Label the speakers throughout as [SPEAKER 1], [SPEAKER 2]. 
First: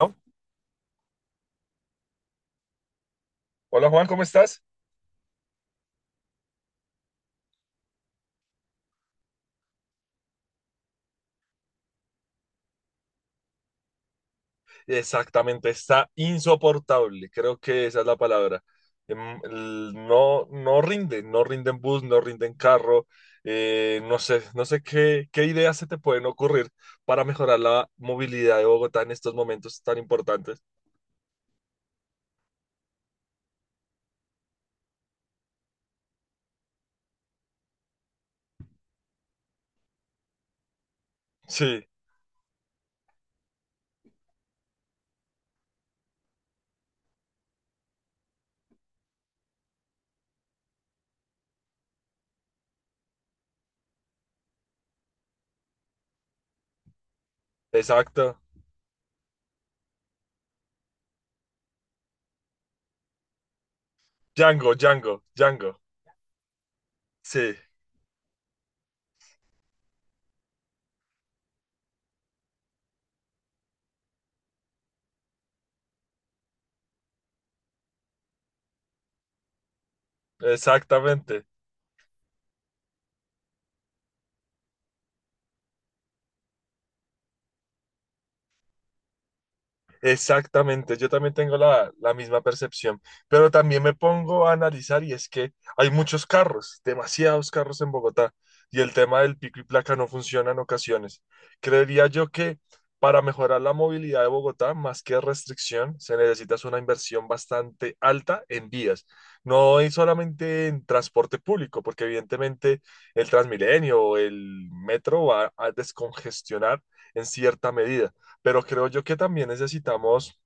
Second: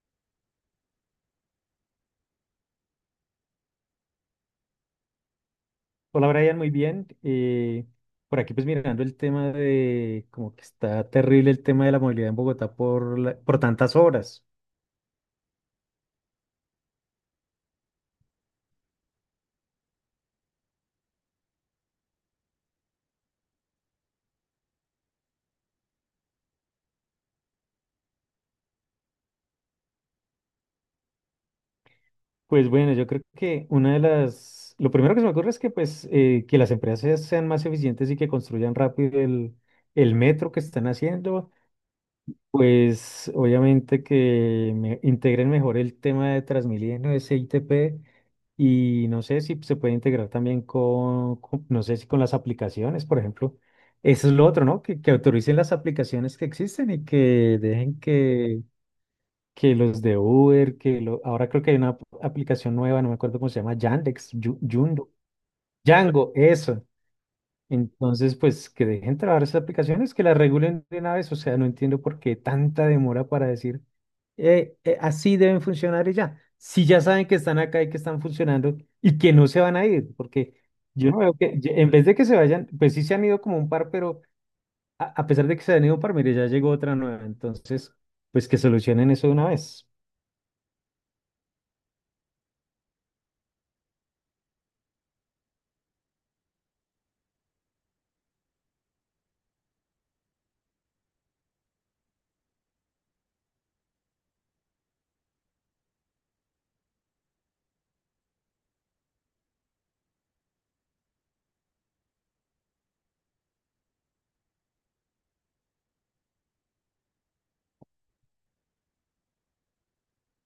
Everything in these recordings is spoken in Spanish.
[SPEAKER 1] ¿No? Hola Juan, ¿cómo estás?
[SPEAKER 2] Hola Brian, muy bien. Por aquí pues mirando el tema de como que está terrible el tema de la movilidad en Bogotá por, por tantas obras.
[SPEAKER 1] Exactamente, está insoportable, creo que esa es la palabra. No, no rinde, no rinden bus, no rinden carro. No sé qué ideas se te pueden ocurrir para mejorar la movilidad de Bogotá en estos momentos tan importantes.
[SPEAKER 2] Pues bueno, yo creo que una de las, lo primero que se me ocurre es que pues que las empresas sean más eficientes y que construyan rápido el metro que están haciendo.
[SPEAKER 1] Sí,
[SPEAKER 2] Pues obviamente que me integren mejor el tema de Transmilenio, ese ITP, y no sé si se puede integrar también con, no sé si con las aplicaciones, por ejemplo. Eso es lo otro, ¿no? Que autoricen las aplicaciones que existen y que dejen
[SPEAKER 1] exacto.
[SPEAKER 2] que los de Uber, que lo, ahora creo que hay una aplicación nueva, no me acuerdo cómo se llama, Yandex,
[SPEAKER 1] Django,
[SPEAKER 2] Yundo,
[SPEAKER 1] Django, Django.
[SPEAKER 2] Django, eso.
[SPEAKER 1] Sí,
[SPEAKER 2] Entonces, pues que dejen trabajar esas aplicaciones, que las regulen de una vez. O sea, no entiendo por qué tanta demora para decir, así deben funcionar y ya. Si ya saben que están acá y que están funcionando y que no se van a ir, porque yo no veo
[SPEAKER 1] exactamente.
[SPEAKER 2] que, en vez de que se vayan, pues sí se han ido como un par, pero a pesar de que se han ido un par, mire, ya llegó otra nueva. Entonces, pues que solucionen eso de una vez.
[SPEAKER 1] Exactamente, yo también tengo la misma percepción, pero también me pongo a analizar y es que hay muchos carros, demasiados carros en Bogotá y el tema del pico y placa no funciona en ocasiones. Creería yo que para mejorar la movilidad de Bogotá, más que restricción, se necesita es una inversión bastante alta en vías, no es solamente en transporte público, porque evidentemente el Transmilenio o el metro va a descongestionar en cierta medida, pero creo yo que también necesitamos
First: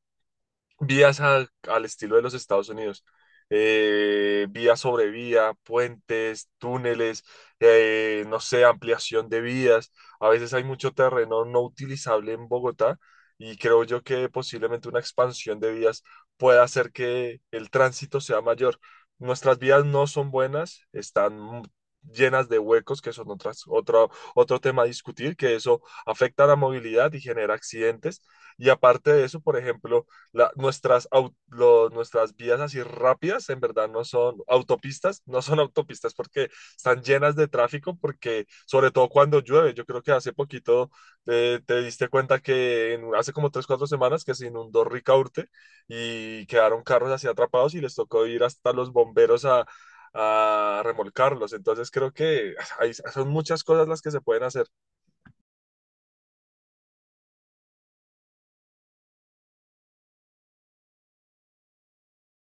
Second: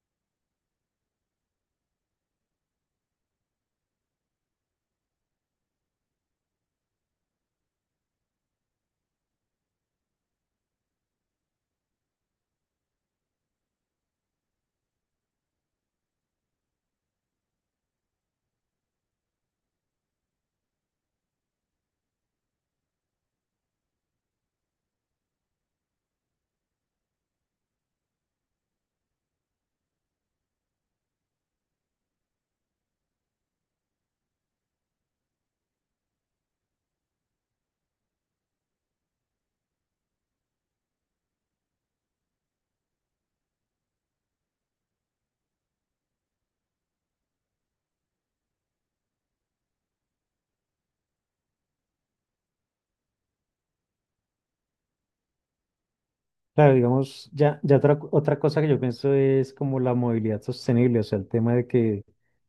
[SPEAKER 1] vías al estilo de los Estados Unidos. Vía sobre vía, puentes, túneles, no sé, ampliación de vías. A veces hay mucho terreno no utilizable en Bogotá y creo yo que posiblemente una expansión de vías pueda hacer que el tránsito sea mayor. Nuestras vías no son buenas, están llenas de huecos, que son otras, otro tema a discutir, que eso afecta a la movilidad y genera accidentes. Y aparte de eso, por ejemplo, nuestras vías así rápidas, en verdad no son autopistas, no son autopistas, porque están llenas de tráfico, porque sobre todo cuando llueve. Yo creo que hace poquito, te diste cuenta que hace como 3, 4 semanas que se inundó Ricaurte y quedaron carros así atrapados y les tocó ir hasta los bomberos a remolcarlos. Entonces creo que hay son muchas cosas las que se pueden hacer.
[SPEAKER 2] Claro, digamos, ya, ya otra, otra cosa que yo pienso es como la movilidad sostenible, o sea, el tema de que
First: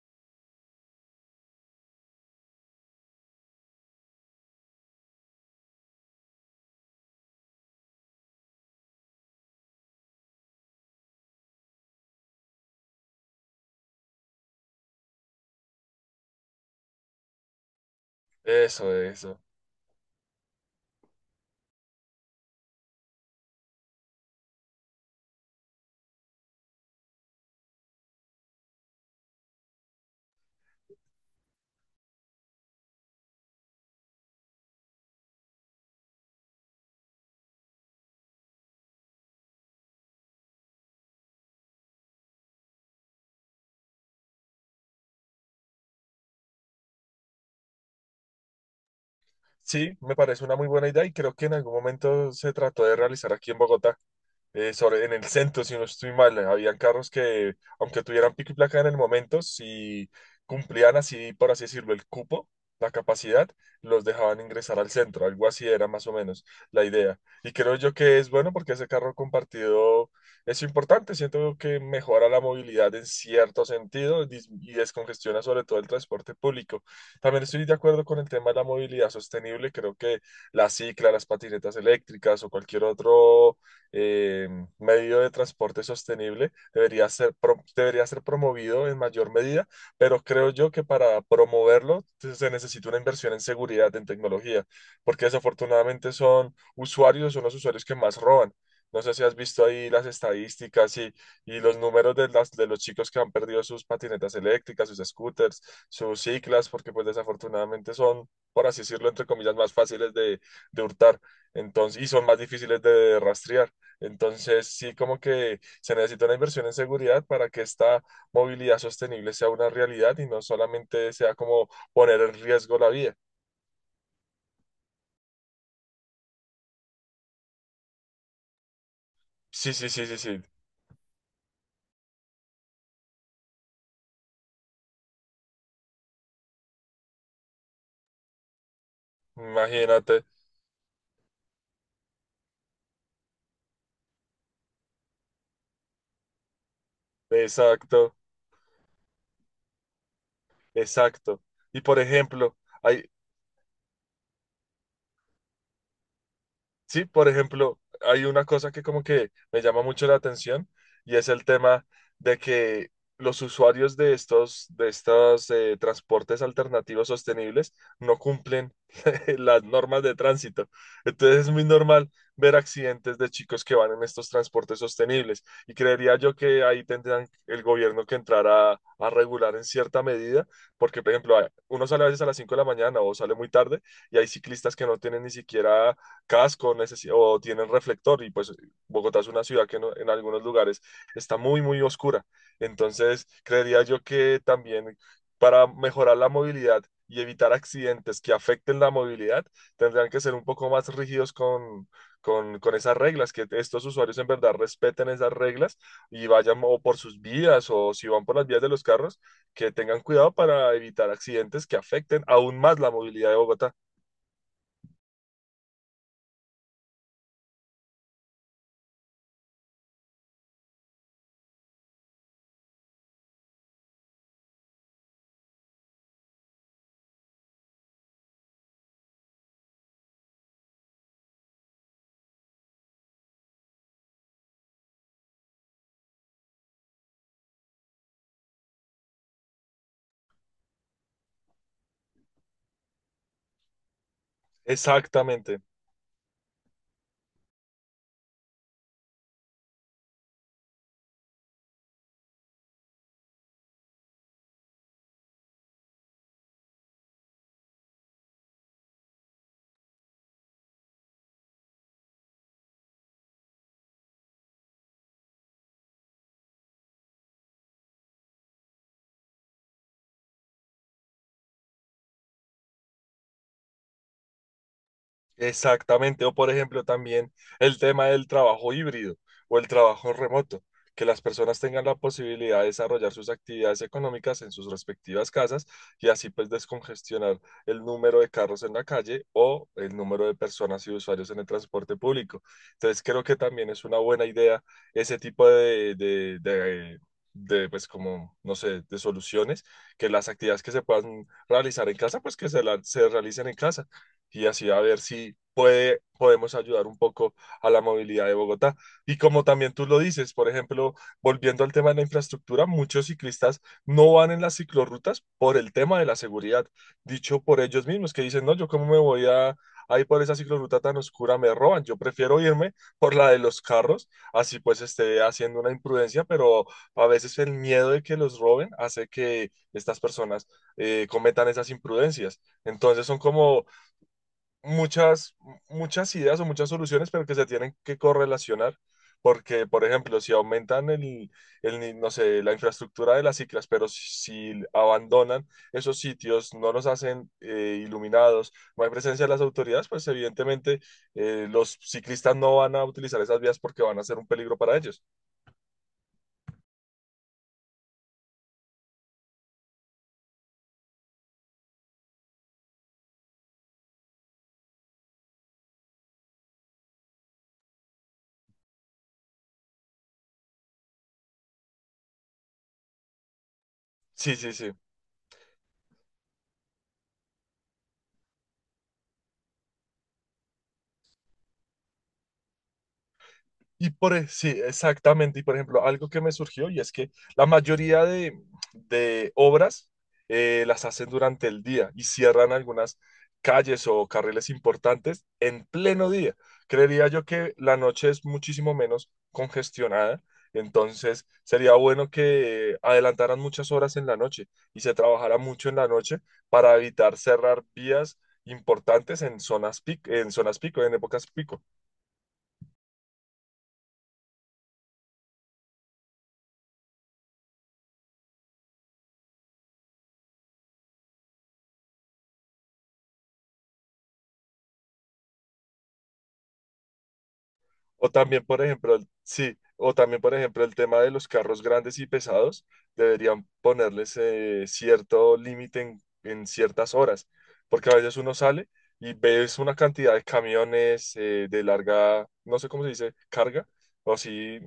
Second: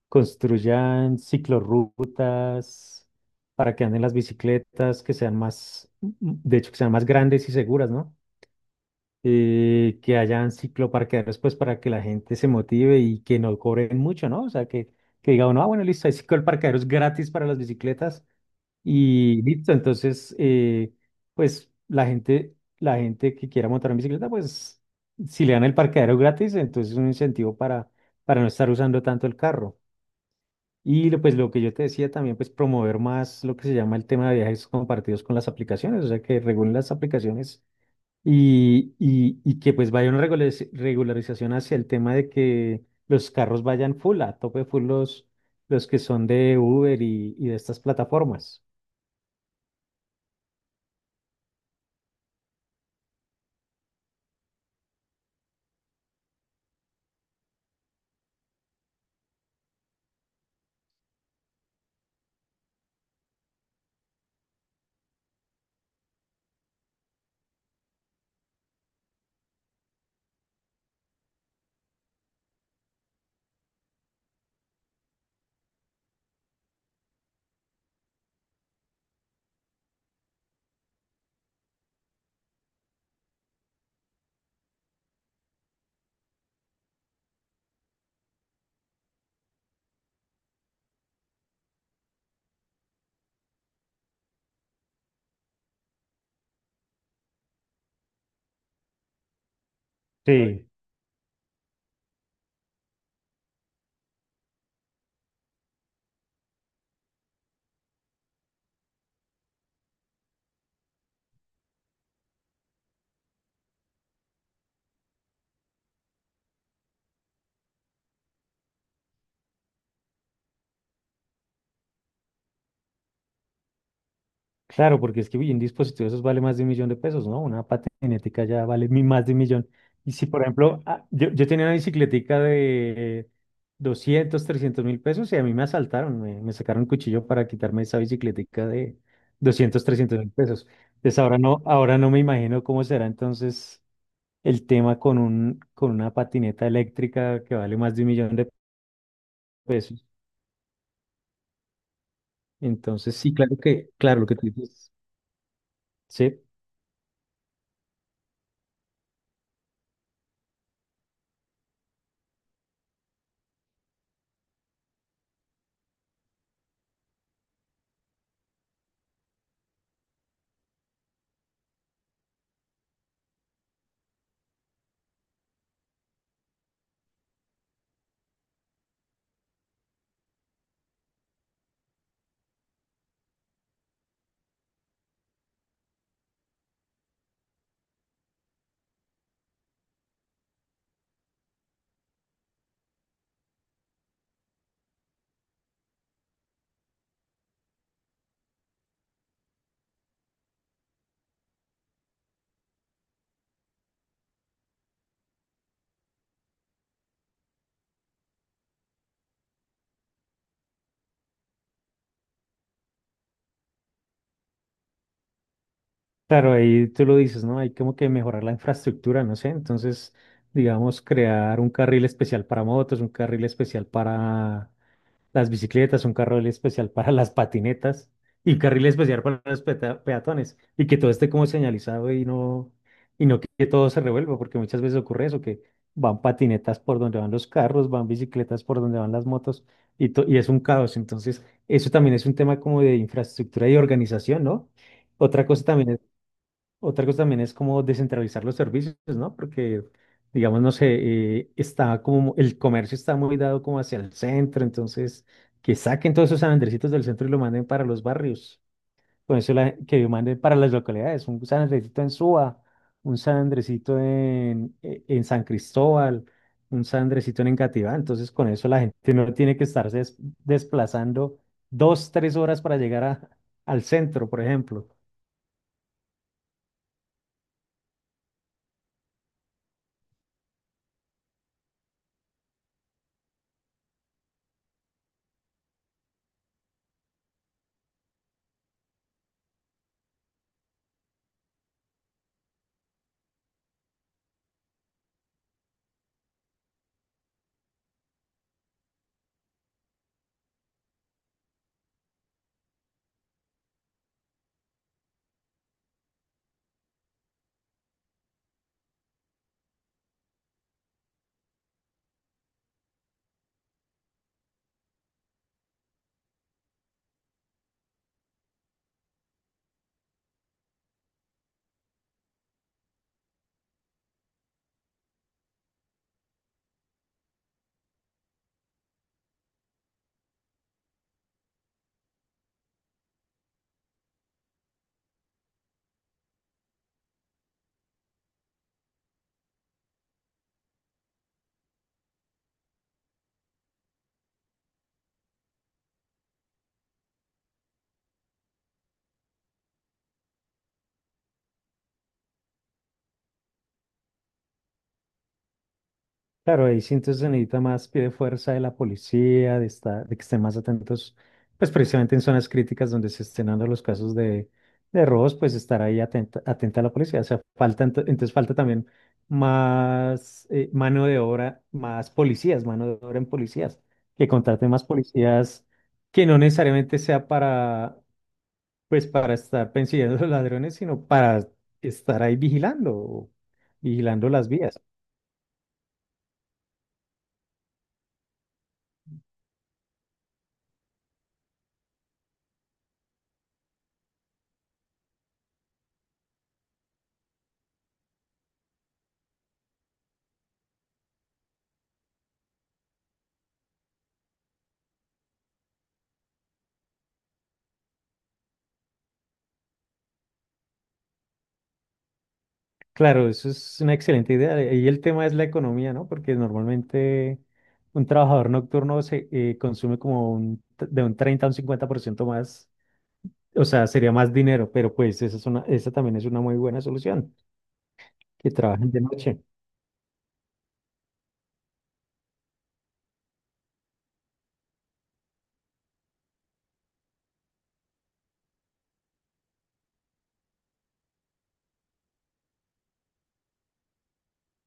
[SPEAKER 2] construyan ciclorrutas para que anden las bicicletas, que sean más, de hecho, que sean más grandes y seguras, ¿no? Que hayan cicloparqueaderos, pues, para que la gente se motive y que no cobren mucho, ¿no? O sea, que diga uno, ah, bueno, listo, hay cicloparqueaderos gratis para las bicicletas,
[SPEAKER 1] Eso, eso.
[SPEAKER 2] y listo, entonces, pues la gente que quiera montar en bicicleta, pues si le dan el parqueadero gratis, entonces es un incentivo para no estar usando tanto el carro. Pues lo que yo te decía también, pues promover más lo que se llama el tema de viajes compartidos con las aplicaciones, o sea, que regulen las aplicaciones y que pues vaya una regularización hacia el tema de que los carros vayan full, a tope full los que son de Uber y de estas plataformas.
[SPEAKER 1] Sí, me parece una muy buena idea y creo que en algún momento se trató de realizar aquí en Bogotá, sobre, en el centro, si no estoy mal. Habían carros que, aunque tuvieran pico y placa en el momento, si cumplían así, por así decirlo, el cupo, la capacidad, los dejaban ingresar al centro. Algo así era más o menos la idea. Y creo yo que es bueno porque ese carro compartido es importante. Siento que mejora la movilidad en cierto sentido y descongestiona sobre todo el transporte público. También estoy de acuerdo con el tema de la movilidad sostenible. Creo que la cicla, las patinetas eléctricas o cualquier otro eh, medio de transporte sostenible debería ser promovido en mayor medida, pero creo yo que para promoverlo se necesita una inversión en seguridad, en tecnología, porque desafortunadamente son los usuarios que más roban. No sé si has visto ahí las
[SPEAKER 2] Sí.
[SPEAKER 1] estadísticas, y los números de los chicos que han perdido sus patinetas eléctricas, sus scooters, sus ciclas, porque pues desafortunadamente son, por así decirlo, entre comillas, más fáciles de hurtar, entonces, y son más difíciles de rastrear. Entonces, sí, como que se necesita una inversión en seguridad para que esta movilidad sostenible sea una realidad y no solamente sea como poner en riesgo la vía.
[SPEAKER 2] Claro, porque es que uy, un dispositivo de esos vale más de un millón de pesos, ¿no? Una patinética ya vale más de un millón.
[SPEAKER 1] Sí, sí, sí,
[SPEAKER 2] Y
[SPEAKER 1] sí,
[SPEAKER 2] si,
[SPEAKER 1] sí,
[SPEAKER 2] por ejemplo, ah, yo tenía una bicicletica de 200, 300 mil pesos y a mí me asaltaron, me sacaron un cuchillo para quitarme esa bicicletica de 200, 300
[SPEAKER 1] imagínate,
[SPEAKER 2] mil pesos. Entonces ahora no me imagino cómo será entonces el tema con un, con una patineta eléctrica que vale más de un
[SPEAKER 1] exacto,
[SPEAKER 2] millón de pesos.
[SPEAKER 1] exacto. Y por ejemplo, hay,
[SPEAKER 2] Entonces sí, claro que, claro, lo que tú dices, sí.
[SPEAKER 1] Sí, por ejemplo, hay una cosa que como que me llama mucho la atención y es el tema de que los usuarios de estos transportes alternativos sostenibles no cumplen las normas de tránsito. Entonces es muy normal ver accidentes de chicos que van en estos transportes sostenibles y creería yo que ahí tendrán el gobierno que entrar a regular en cierta medida, porque por ejemplo, uno sale a veces a las 5 de la mañana o sale muy tarde y hay ciclistas que no tienen ni siquiera casco o tienen reflector, y pues Bogotá es una ciudad que no- en algunos lugares está muy, muy oscura. Entonces, creería yo que también, para mejorar la movilidad y evitar accidentes que afecten la movilidad, tendrían que ser un poco más rígidos con esas reglas, que estos usuarios en verdad respeten esas reglas y vayan o por sus vías o, si van por las vías de los carros, que tengan cuidado para evitar accidentes que afecten aún más la movilidad de Bogotá.
[SPEAKER 2] Claro, ahí tú lo dices, ¿no? Hay como que mejorar la infraestructura, no sé. Entonces, digamos, crear un carril especial para motos, un carril especial para las bicicletas, un carril especial para las patinetas y un carril especial para los peatones. Y que todo esté como señalizado y no que todo se revuelva, porque muchas veces ocurre eso, que van patinetas por donde van los carros, van bicicletas por donde van las motos y, y es un caos. Entonces, eso también es un tema como de infraestructura y organización, ¿no? Otra
[SPEAKER 1] Exactamente.
[SPEAKER 2] cosa también es Otra cosa también es como descentralizar los servicios, ¿no? Porque, digamos, no sé, está como el comercio está muy dado como hacia el centro, entonces que saquen todos esos San Andresitos del centro y lo manden para los barrios. Con eso que lo manden para las localidades, un San Andresito en Suba, un San Andresito en, en San Cristóbal, un San Andresito en Engativá. Entonces, con eso la gente no tiene que estarse desplazando dos, tres horas para llegar al centro, por ejemplo.
[SPEAKER 1] Exactamente, o por ejemplo también el tema del trabajo híbrido o el trabajo remoto, que las personas tengan la posibilidad de desarrollar sus actividades económicas en sus respectivas casas, y así pues descongestionar el número de carros en la calle o el número de personas y usuarios en el transporte público. Entonces creo que también es una buena idea ese tipo de pues como, no sé, de soluciones, que las actividades que se puedan realizar en casa, pues que se realicen en casa, y así a ver si podemos ayudar un poco a la movilidad de Bogotá. Y como también tú lo dices, por ejemplo, volviendo al tema de la infraestructura, muchos ciclistas no van en las ciclorrutas por el tema de la seguridad, dicho por ellos mismos, que dicen, "No, yo cómo me voy a. Ahí por esa ciclorruta tan oscura me roban. Yo prefiero irme por la de los carros, así pues esté haciendo una imprudencia". Pero a veces el miedo de que los roben hace que estas personas cometan esas imprudencias. Entonces son como muchas, muchas ideas o muchas soluciones, pero que se tienen que correlacionar. Porque, por ejemplo, si aumentan el ni- no sé, la infraestructura de las ciclas, pero si si abandonan esos sitios, no los hacen iluminados, no hay presencia de las autoridades, pues evidentemente los ciclistas no van a utilizar esas vías porque van a ser un peligro para ellos.
[SPEAKER 2] Claro, ahí sí entonces se necesita más pie de fuerza de la policía, de, de que estén más atentos, pues precisamente en zonas críticas donde se estén dando los casos de robos, pues estar ahí atenta, atenta a la policía. O sea, falta, entonces falta también más mano de obra, más policías, mano de obra en policías, que
[SPEAKER 1] Sí, sí,
[SPEAKER 2] contraten
[SPEAKER 1] sí.
[SPEAKER 2] más policías que no necesariamente sea para, pues para estar persiguiendo a los ladrones, sino para estar ahí vigilando,
[SPEAKER 1] Y por, e-
[SPEAKER 2] vigilando las
[SPEAKER 1] sí,
[SPEAKER 2] vías.
[SPEAKER 1] exactamente. Y por ejemplo, algo que me surgió y es que la mayoría de obras, las hacen durante el día y cierran algunas calles o carriles importantes en pleno día. Creería yo que la noche es muchísimo menos congestionada, entonces sería bueno que adelantaran muchas horas en la noche y se trabajara mucho en la noche para evitar cerrar vías importantes en zonas pico, en épocas pico.
[SPEAKER 2] Claro, eso es una excelente idea. Y el tema es la economía, ¿no? Porque normalmente un trabajador nocturno se consume como un, de un 30 a un 50% más, o sea, sería más dinero, pero pues esa es una, esa también es una muy buena solución,
[SPEAKER 1] O también,
[SPEAKER 2] que
[SPEAKER 1] por
[SPEAKER 2] trabajen
[SPEAKER 1] ejemplo,
[SPEAKER 2] de
[SPEAKER 1] el,
[SPEAKER 2] noche.
[SPEAKER 1] sí, o también, por ejemplo, el tema de los carros grandes y pesados. Deberían ponerles cierto límite en, ciertas horas, porque a veces uno sale y ves una cantidad de camiones de larga, no sé cómo se dice, carga, o así,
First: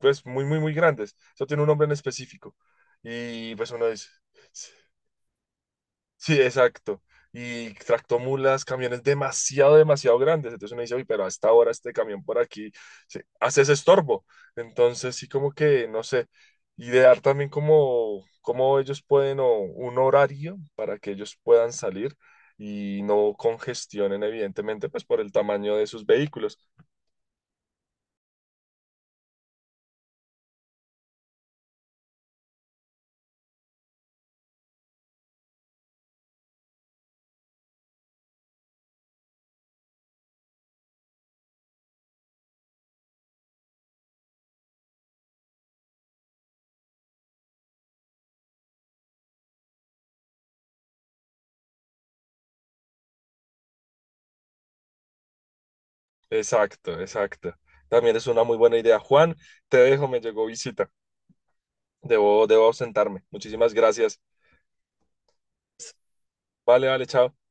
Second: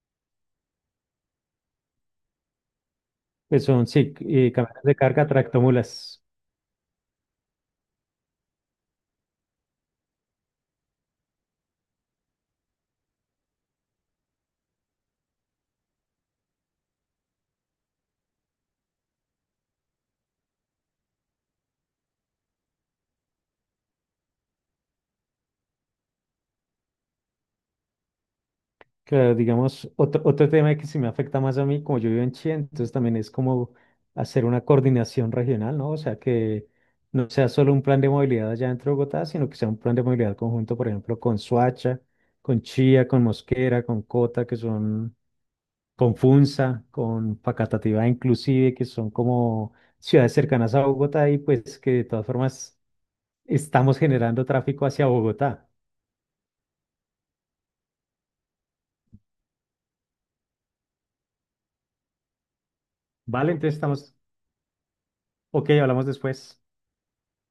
[SPEAKER 1] pues muy, muy, muy grandes. Eso tiene un nombre en específico. Y
[SPEAKER 2] Pues
[SPEAKER 1] pues
[SPEAKER 2] son,
[SPEAKER 1] uno dice,
[SPEAKER 2] sí, camiones de carga, tractomulas.
[SPEAKER 1] sí, exacto. Y tractomulas, camiones demasiado, demasiado grandes. Entonces uno dice, uy, pero a esta hora este camión por aquí hace ese estorbo. Entonces sí, como que, no sé, idear también cómo, ellos pueden, o un horario para que ellos puedan salir y no congestionen, evidentemente, pues por el tamaño de sus vehículos.
[SPEAKER 2] Claro, digamos, otro, otro tema que sí me afecta más a mí, como yo vivo en Chile, entonces también es como hacer una coordinación regional, ¿no? O sea, que no sea solo un plan de movilidad allá dentro de Bogotá, sino que sea un plan de movilidad conjunto, por ejemplo, con Soacha, con Chía, con Mosquera, con Cota, que son, con Funza, con Facatativá inclusive, que son como ciudades cercanas a Bogotá y pues que de todas formas estamos generando tráfico hacia Bogotá,
[SPEAKER 1] Exacto, exacto. También es una muy buena idea. Juan, te dejo, me llegó visita. Debo ausentarme.
[SPEAKER 2] ¿vale?
[SPEAKER 1] Muchísimas
[SPEAKER 2] Entonces estamos,
[SPEAKER 1] gracias.
[SPEAKER 2] ok, hablamos después.
[SPEAKER 1] Vale, vale, chao.